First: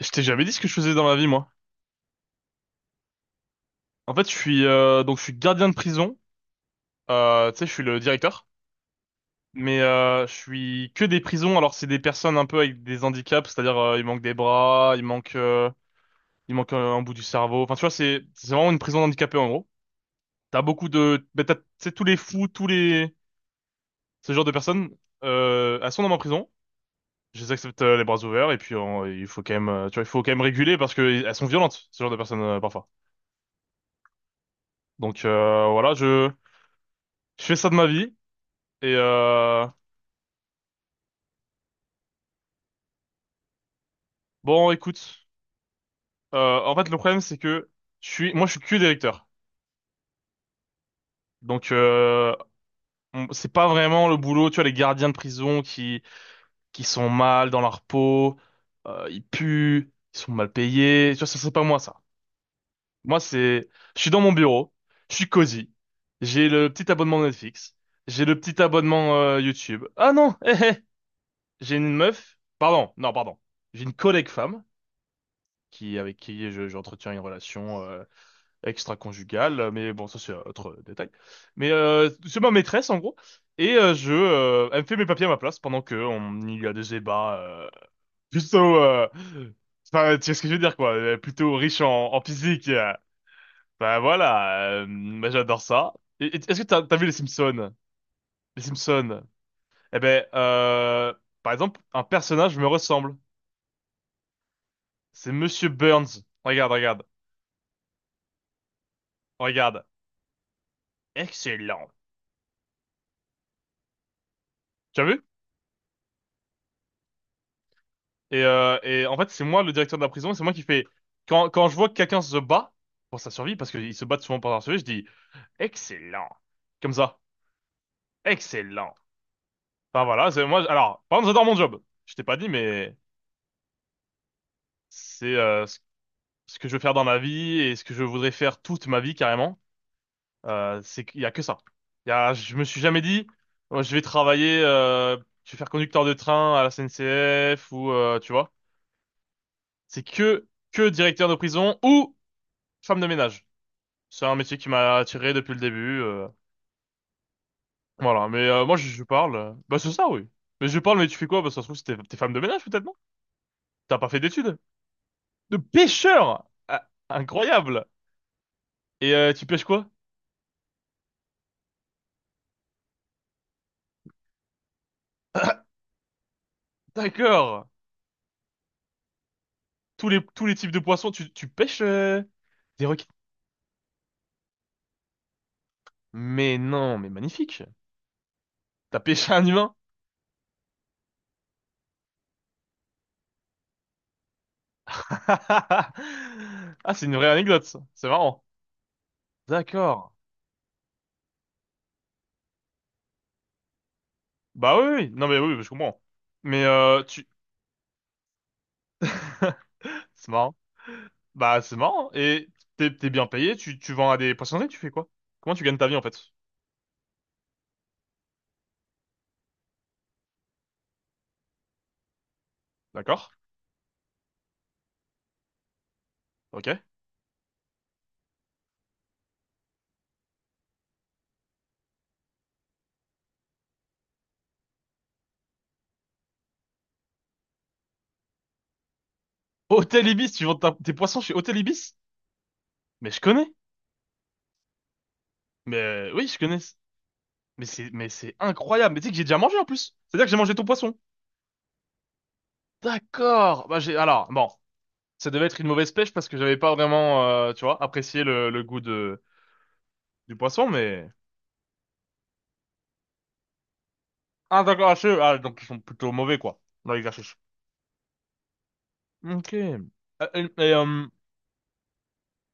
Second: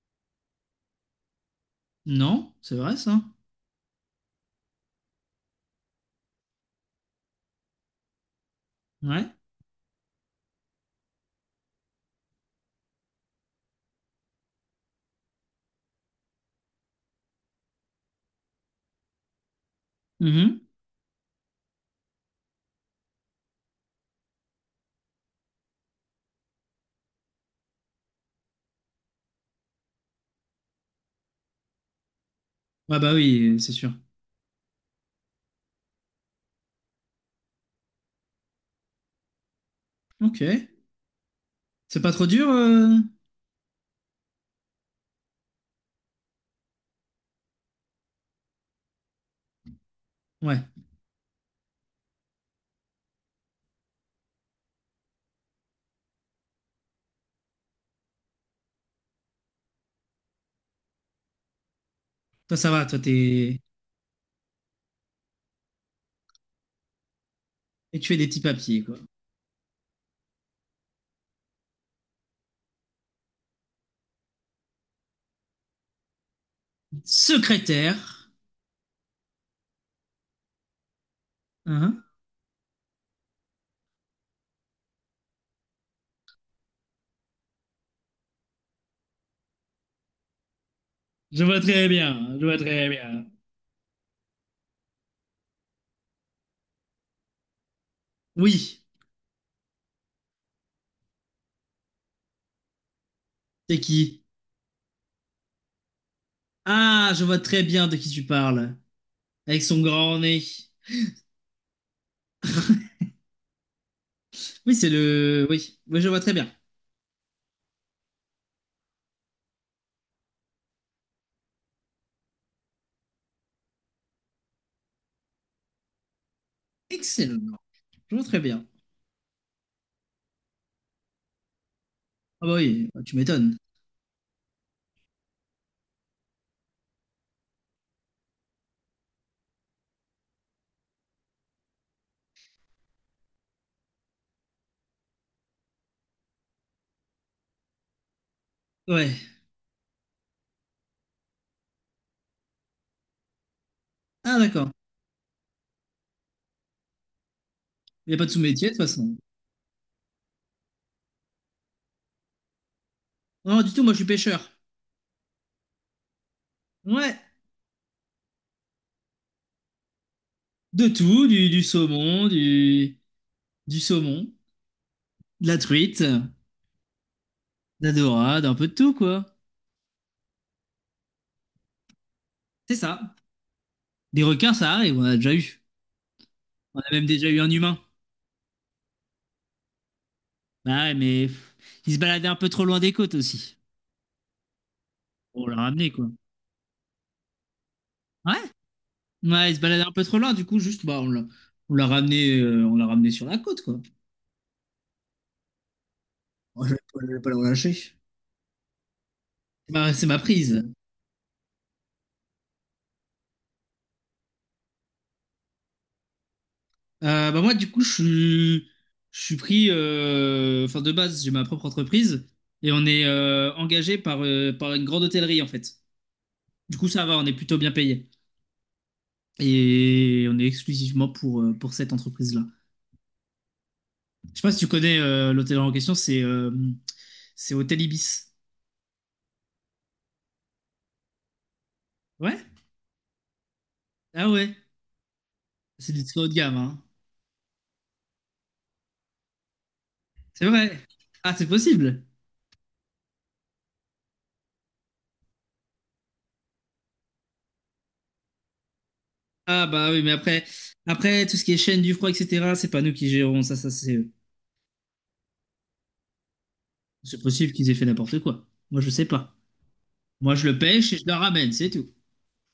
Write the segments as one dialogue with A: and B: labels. A: Je t'ai jamais dit ce que je faisais dans la vie, moi.
B: Non, c'est vrai ça.
A: En fait, je suis donc je suis gardien de prison. Tu sais, je suis le directeur,
B: Ouais.
A: mais je suis que des prisons. Alors c'est des personnes un peu avec des handicaps, c'est-à-dire il manque des bras, il manque un bout du cerveau. Enfin, tu vois, c'est vraiment une prison d'handicapés en gros. T'as
B: Mhm.
A: beaucoup de, ben, t'as, tu sais, tous les fous, tous les ce genre de personnes, elles sont dans ma prison. Je les accepte les bras ouverts et puis il faut quand même, tu vois, il faut quand même réguler parce que elles sont violentes, ce genre de personnes parfois.
B: Ah bah oui, c'est sûr.
A: Donc voilà, je fais ça de ma vie. Et
B: Ok. C'est pas trop dur
A: bon, écoute, en fait, le problème c'est que je suis que directeur.
B: Ouais.
A: Donc, c'est pas vraiment le boulot. Tu vois, les gardiens de prison qui sont mal dans leur peau, ils puent, ils sont mal payés. Tu vois, ça c'est pas moi ça.
B: Toi ça va, toi
A: Moi,
B: t'es...
A: c'est, je suis dans mon bureau, je suis cosy, j'ai le petit abonnement Netflix,
B: Et tu fais
A: j'ai
B: des
A: le
B: petits
A: petit
B: papiers, quoi.
A: abonnement YouTube. Ah non, hé, hé, j'ai une meuf. Pardon, non, pardon. J'ai une collègue femme qui avec qui j'entretiens une relation
B: Secrétaire.
A: extra-conjugale, mais bon, ça c'est autre détail. Mais
B: Hein.
A: c'est ma maîtresse en gros, et elle me fait mes papiers à ma place pendant que on il y a des débats plutôt, enfin tu sais ce que je veux dire quoi,
B: Je
A: plutôt
B: vois
A: riche
B: très
A: en, en
B: bien, je vois
A: physique.
B: très bien.
A: Bah voilà, bah, j'adore ça. Est-ce que t'as vu les Simpsons? Les
B: Oui,
A: Simpsons. Eh ben, par exemple, un personnage me ressemble.
B: c'est qui?
A: C'est Monsieur Burns. Regarde, regarde,
B: Ah, je vois très bien de qui tu parles. Avec son
A: regarde.
B: grand nez.
A: Excellent.
B: Oui, c'est
A: Tu as vu?
B: le... Oui, oui, je vois très bien.
A: Et en fait, c'est moi le directeur de la prison, et c'est moi qui fais. Quand, quand je vois que quelqu'un se bat pour sa survie, parce qu'ils se battent souvent pour leur survie, je dis excellent. Comme ça.
B: Excellent. Je vois très bien.
A: Excellent. Enfin voilà, c'est moi. Alors, par contre, j'adore mon job. Je t'ai pas
B: Ah
A: dit,
B: bah oui,
A: mais
B: bah, tu m'étonnes.
A: c'est ce que je veux faire dans ma vie et ce que je voudrais faire toute ma vie carrément. C'est qu'il y a que ça. Il y a, je me suis jamais dit, oh, je vais travailler, je vais faire conducteur de train à la SNCF ou tu vois.
B: Ouais.
A: C'est que directeur de prison ou femme de ménage. C'est un
B: Ah
A: métier qui
B: d'accord.
A: m'a attiré depuis le début.
B: Il n'y a pas
A: Voilà,
B: de
A: mais
B: sous-métier de
A: moi
B: toute
A: je
B: façon.
A: parle. Bah c'est ça, oui. Mais je parle, mais tu fais quoi? Bah ça se trouve, t'es femme de ménage peut-être, non?
B: Non, du tout, moi je
A: T'as
B: suis
A: pas fait
B: pêcheur.
A: d'études? De pêcheur! Ah,
B: Ouais.
A: incroyable! Et tu pêches quoi?
B: De tout, du saumon, du saumon, de la truite, de
A: D'accord!
B: la dorade, un peu de tout, quoi.
A: Tous les types de poissons, tu pêches
B: C'est
A: des
B: ça.
A: requins?
B: Des requins, ça arrive, on a déjà eu.
A: Mais
B: On a
A: non,
B: même
A: mais
B: déjà eu un
A: magnifique!
B: humain.
A: T'as pêché un humain?
B: Bah ouais, mais pff, il se baladait un peu trop loin des côtes aussi. On l'a ramené, quoi.
A: Ah, c'est une vraie anecdote, ça. C'est
B: Ouais,
A: marrant.
B: ouais, il se baladait un peu
A: D'accord.
B: trop loin, du coup, juste, bah, on l'a ramené, on l'a ramené sur la côte, quoi.
A: Bah oui, oui, oui. Non mais oui, oui, je comprends. Mais
B: Moi, je vais pas, je vais
A: tu...
B: pas le relâcher. C'est ma, c'est ma
A: C'est marrant.
B: prise.
A: Bah, c'est marrant. Et t'es, t'es bien payé, tu vends à des poissonneries, tu fais quoi? Comment tu gagnes ta vie, en fait?
B: Bah moi, du coup, je suis pris, enfin de base, j'ai ma propre entreprise et on est
A: D'accord.
B: engagé par, par une grande hôtellerie en fait.
A: Ok.
B: Du coup, ça va, on est plutôt bien payé et on est exclusivement pour cette entreprise-là. Je sais pas si tu connais l'hôtellerie en question, c'est Hôtel Ibis.
A: Hôtel Ibis, tes poissons chez Hôtel Ibis?
B: Ouais?
A: Mais je connais.
B: Ah ouais,
A: Mais
B: c'est du très
A: oui,
B: haut de
A: je
B: gamme,
A: connais.
B: hein.
A: Mais c'est incroyable. Mais tu sais que j'ai déjà mangé, en plus. C'est-à-dire que j'ai
B: C'est
A: mangé ton
B: vrai.
A: poisson.
B: Ah, c'est possible.
A: D'accord. Bah, j'ai, alors, bon. Ça devait être une mauvaise pêche parce que j'avais pas vraiment, tu vois, apprécié le goût de,
B: Ah bah oui, mais
A: du
B: après,
A: poisson, mais.
B: après tout ce qui est chaîne du froid, et cetera, c'est pas nous qui gérons ça, ça
A: Ah, d'accord, ah, ah, donc ils sont plutôt mauvais, quoi, dans
B: c'est
A: l'exercice.
B: possible qu'ils aient fait n'importe quoi. Moi, je sais pas.
A: Ok.
B: Moi, je
A: Euh,
B: le
A: Et,
B: pêche et je
A: euh,
B: le ramène, c'est tout.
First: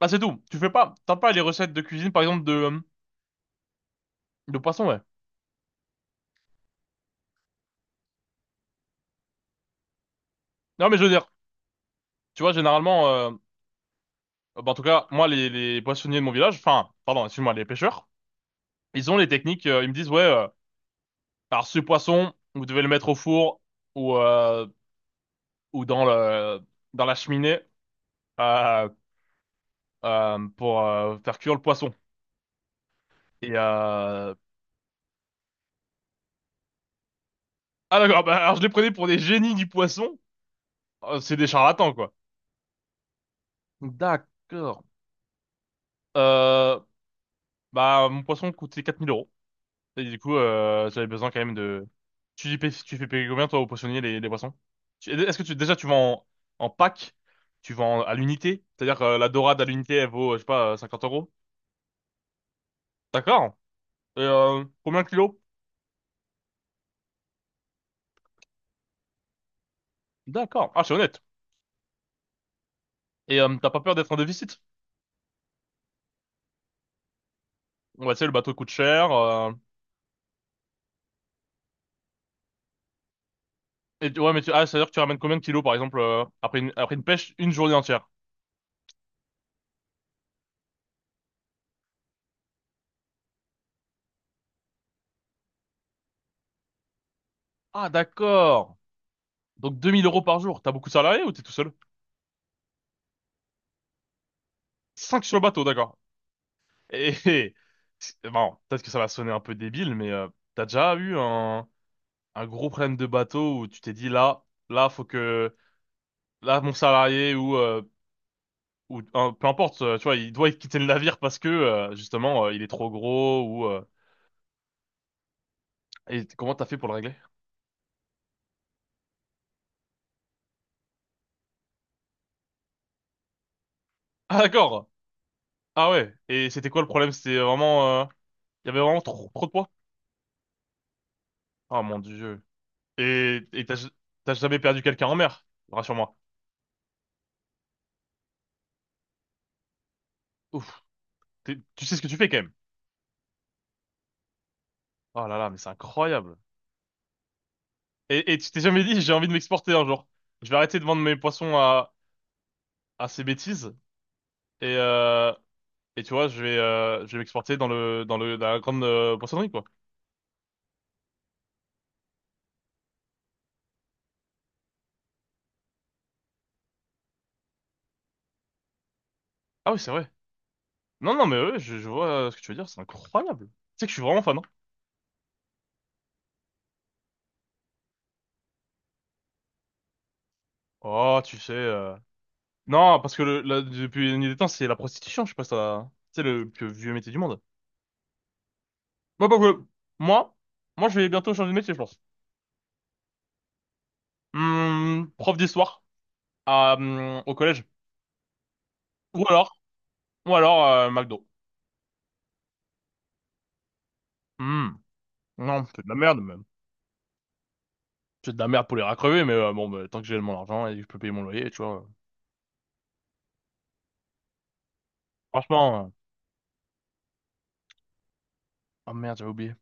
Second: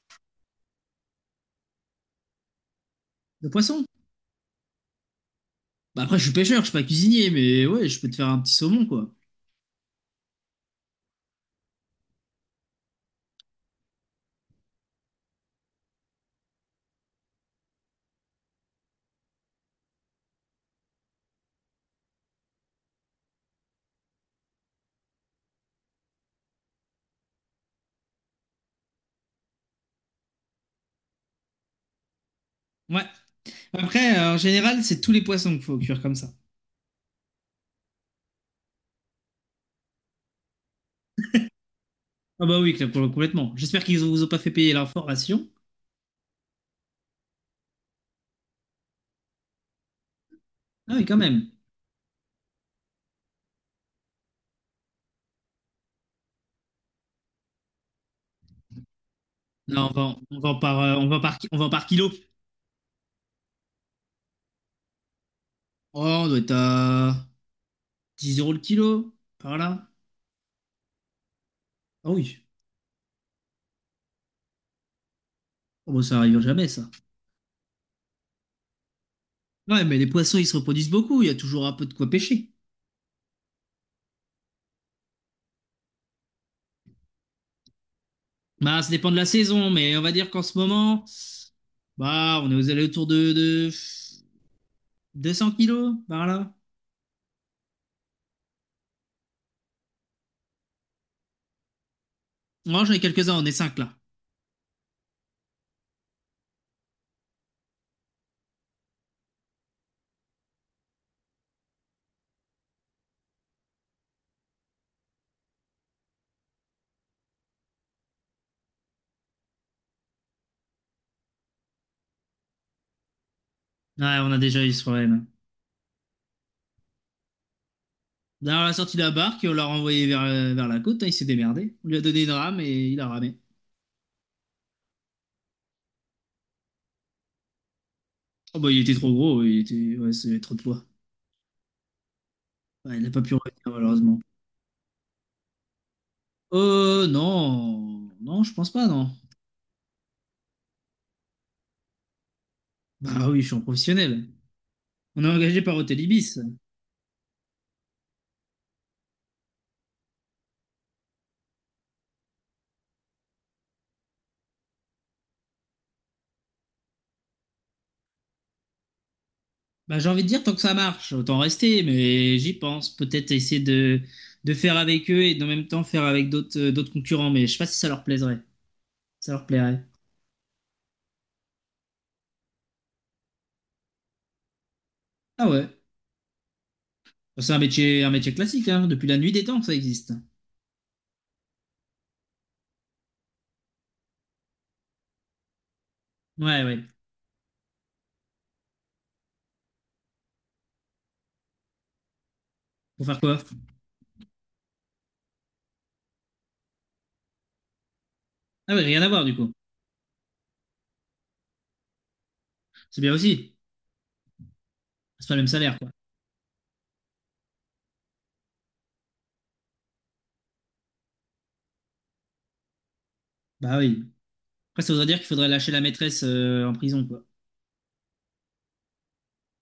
A: Ah c'est tout. Tu fais pas, t'as pas les recettes de cuisine par exemple
B: Le poisson.
A: de poisson ouais.
B: Bah, après, je suis pêcheur, je suis pas cuisinier, mais ouais, je peux te faire un petit saumon, quoi.
A: Non mais je veux dire, tu vois généralement, bah, en tout cas moi les poissonniers de mon village, enfin pardon excuse-moi les pêcheurs, ils ont les techniques. Ils me disent ouais, alors ce poisson vous devez le mettre au four ou euh, ou dans la cheminée euh, pour faire cuire le poisson.
B: Ouais.
A: Et
B: Après, en général, c'est tous les poissons qu'il faut cuire comme ça.
A: ah d'accord, bah, alors je les prenais pour des génies du poisson. C'est des charlatans quoi.
B: Ah bah oui, cl- complètement. J'espère qu'ils vous ont pas fait payer
A: D'accord.
B: l'information.
A: Euh, Bah mon poisson coûtait 4000 euros. Et du coup,
B: Ah oui,
A: j'avais
B: quand
A: besoin quand
B: même.
A: même de... Tu fais payer combien, toi, au poissonnier, les poissons? Est-ce que tu, déjà, tu vends en, en pack? Tu vends à l'unité? C'est-à-dire que la dorade à
B: Là, on
A: l'unité, elle
B: vend,
A: vaut, je
B: on
A: sais
B: vend
A: pas,
B: par,
A: 50
B: on vend
A: euros?
B: par, ki- on vend par kilo.
A: D'accord. Et combien de kilos?
B: Oh, on doit être à 10 euros le kilo, par là.
A: D'accord. Ah, c'est honnête.
B: Ah oui.
A: Et t'as pas peur d'être en déficit?
B: Oh, bah, ça arrive jamais, ça.
A: Ouais, tu sais, le bateau coûte cher.
B: Ouais, mais les poissons, ils se reproduisent beaucoup. Il y a toujours un peu de quoi pêcher.
A: Et, ouais, mais tu... Ah, c'est-à-dire que tu ramènes combien de kilos, par exemple, après une pêche, une journée entière?
B: Bah, ça dépend de la saison, mais on va dire qu'en ce moment, bah, on est aux alentours de 200 kilos par là.
A: Ah, d'accord. Donc 2 000 € par jour. T'as beaucoup de salariés ou t'es tout seul?
B: Moi, j'en ai quelques-uns, on est 5 là.
A: Cinq sur le bateau, d'accord. Et bon, peut-être que ça va sonner un peu débile, mais t'as déjà eu un gros problème de bateau où tu t'es dit là, là, faut que là mon salarié ou peu importe, tu vois, il doit quitter le navire parce que justement il est trop gros ou
B: Ouais, on a déjà eu ce problème.
A: et comment t'as fait pour le régler?
B: D'ailleurs, on a sorti la barque et on l'a renvoyé vers, vers la côte, hein, il s'est démerdé. On lui a donné une rame et il a ramé.
A: Ah d'accord. Ah ouais. Et c'était quoi le problème? C'était vraiment
B: Oh
A: il
B: bah,
A: y avait
B: il était
A: vraiment
B: trop
A: trop,
B: gros,
A: trop de
B: il
A: poids.
B: était... ouais, c'était trop de poids.
A: Oh mon Dieu.
B: Ouais, il n'a pas pu
A: Et
B: revenir
A: et
B: malheureusement.
A: t'as jamais perdu quelqu'un en mer? Rassure-moi.
B: Non, non, je pense pas, non.
A: Ouf. Tu sais ce que tu fais quand même.
B: Bah oui, je suis en professionnel. On
A: Oh
B: est
A: là là, mais
B: engagé
A: c'est
B: par Hôtel
A: incroyable.
B: Ibis.
A: Et tu t'es jamais dit, j'ai envie de m'exporter un jour. Je vais arrêter de vendre mes poissons à ces bêtises. Et, euh, et tu vois, je vais m'exporter dans la grande poissonnerie, quoi.
B: Bah, j'ai envie de dire, tant que ça marche, autant rester, mais j'y pense. Peut-être essayer de faire avec eux et en même temps faire avec d'autres d'autres concurrents, mais je sais pas si ça leur plaiserait. Ça leur
A: Ah oui,
B: plairait.
A: c'est vrai. Non, non, mais ouais, je vois ce que tu veux dire, c'est incroyable. Tu sais que je suis vraiment fan, hein.
B: Ah ouais. Bon, c'est un métier classique, hein. Depuis la nuit des temps que ça existe.
A: Oh, tu sais. Non, parce que depuis la nuit des temps, c'est la prostitution, je sais pas si t'as- C'est le
B: Ouais,
A: plus
B: ouais.
A: vieux métier du monde. Moi, pas que- Moi, moi, je vais bientôt changer de métier, je pense.
B: Pour faire quoi?
A: Prof d'histoire à, au collège.
B: Ah ouais, rien à voir
A: Ou
B: du coup.
A: alors, ou alors McDo.
B: C'est bien aussi.
A: Hmm.
B: C'est pas le même
A: Non,
B: salaire,
A: c'est de
B: quoi.
A: la merde, même. C'est de la merde pour les racrever, mais bon, bah, tant que j'ai mon argent et que je peux payer mon loyer, tu vois.
B: Bah oui. Après, ça voudrait dire qu'il faudrait lâcher la
A: Franchement,
B: maîtresse en prison, quoi.
A: oh merde, j'avais oublié.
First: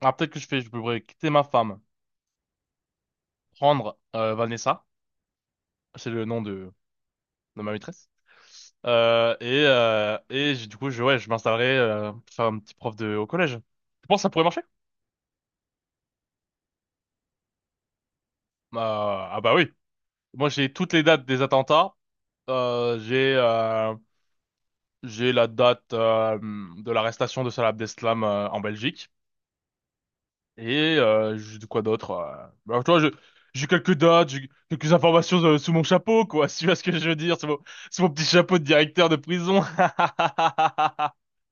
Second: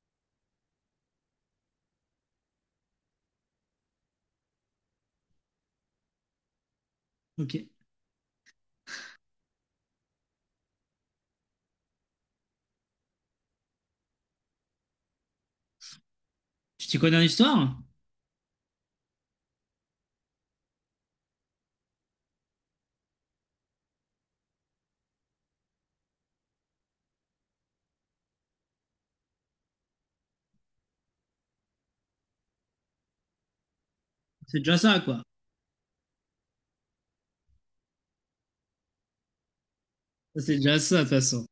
A: Ah, peut-être que je fais, je pourrais quitter ma femme, prendre Vanessa, c'est le nom
B: Ok.
A: de ma maîtresse, et du coup, je, ouais, je m'installerai pour faire un petit prof de, au collège. Tu penses que ça pourrait marcher?
B: Tu t'y connais en histoire?
A: Ah bah oui. Moi, j'ai toutes les dates des attentats. J'ai j'ai la date de l'arrestation de Salah Abdeslam en Belgique. Et de quoi d'autre? Bah, alors, tu vois, j'ai quelques dates, j'ai
B: C'est déjà
A: quelques
B: ça, quoi.
A: informations sous mon chapeau, quoi. Si tu vois ce que je veux dire, sous mon petit chapeau de directeur de prison.
B: Ça, c'est déjà ça, de toute façon.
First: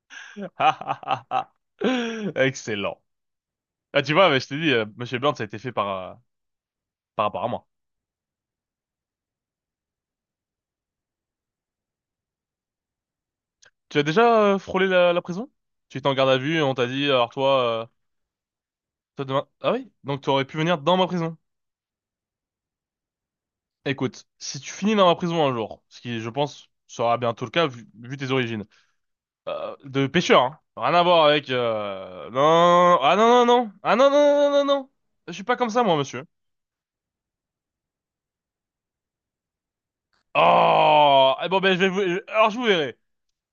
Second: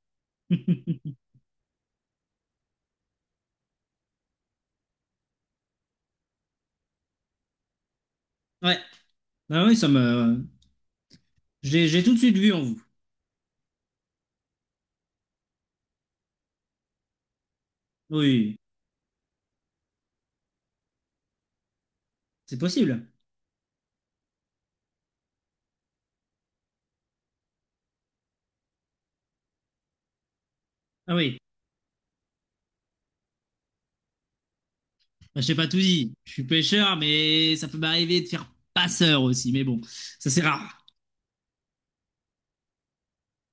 A: Excellent. Ah, tu vois, mais je t'ai dit, Monsieur Burns, ça a été fait par, par rapport à moi.
B: Ouais. Ah oui, ça me. J'ai tout de suite vu en vous.
A: Tu as déjà frôlé la, la prison? Tu étais en garde à vue et on t'a dit, alors toi,
B: Oui,
A: toi demain... Ah oui? Donc tu aurais pu venir dans ma prison.
B: c'est possible.
A: Écoute, si tu finis dans ma prison un jour, ce qui, je pense, sera bientôt le cas vu tes origines, de pêcheur, hein. Rien à
B: Ah
A: voir
B: oui,
A: avec... Non, ah non, non, non. Ah non, non, non, non, non. Non. Je
B: bah,
A: suis
B: je t'ai
A: pas
B: pas
A: comme
B: tout
A: ça, moi,
B: dit.
A: monsieur.
B: Je suis pêcheur, mais ça peut m'arriver de faire passeur aussi. Mais bon, ça c'est rare.
A: Oh! Eh bon, ben, je vais vous... Alors, je vous verrai.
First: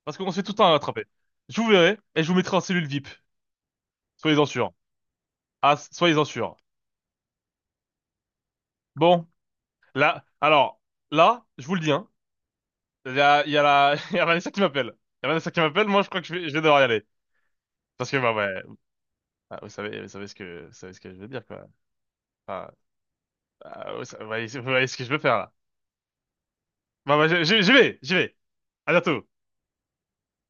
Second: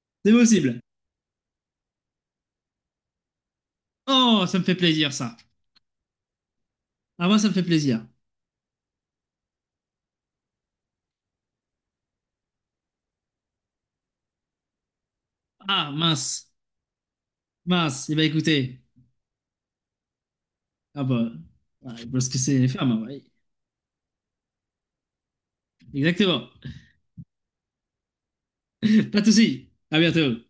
A: Parce qu'on
B: C'est
A: se fait tout le temps
B: possible.
A: attraper. Je vous verrai et je vous mettrai en cellule VIP.
B: Oh,
A: Soyez-en
B: ça me
A: sûrs.
B: fait plaisir ça.
A: Ah, soyez-en sûrs.
B: Ah moi ça me fait plaisir.
A: Bon, là... Alors, là, je vous le dis, hein. Il y a la... Il y a Vanessa qui m'appelle. Il y a Vanessa qui m'appelle,
B: Ah
A: moi, je crois que
B: mince,
A: je vais devoir y aller.
B: mince.
A: Parce
B: Eh
A: que,
B: ben
A: bah, ouais...
B: écoutez,
A: ah, vous savez, vous savez ce
B: ah
A: que je veux
B: bah,
A: dire, quoi.
B: ouais, parce que c'est les
A: Enfin,
B: femmes. Ouais.
A: ah, vous voyez ce que je veux faire, là.
B: Exactement.
A: Bah, bah, j'y vais, j'y vais. À
B: Pas de
A: bientôt.
B: souci. À bientôt.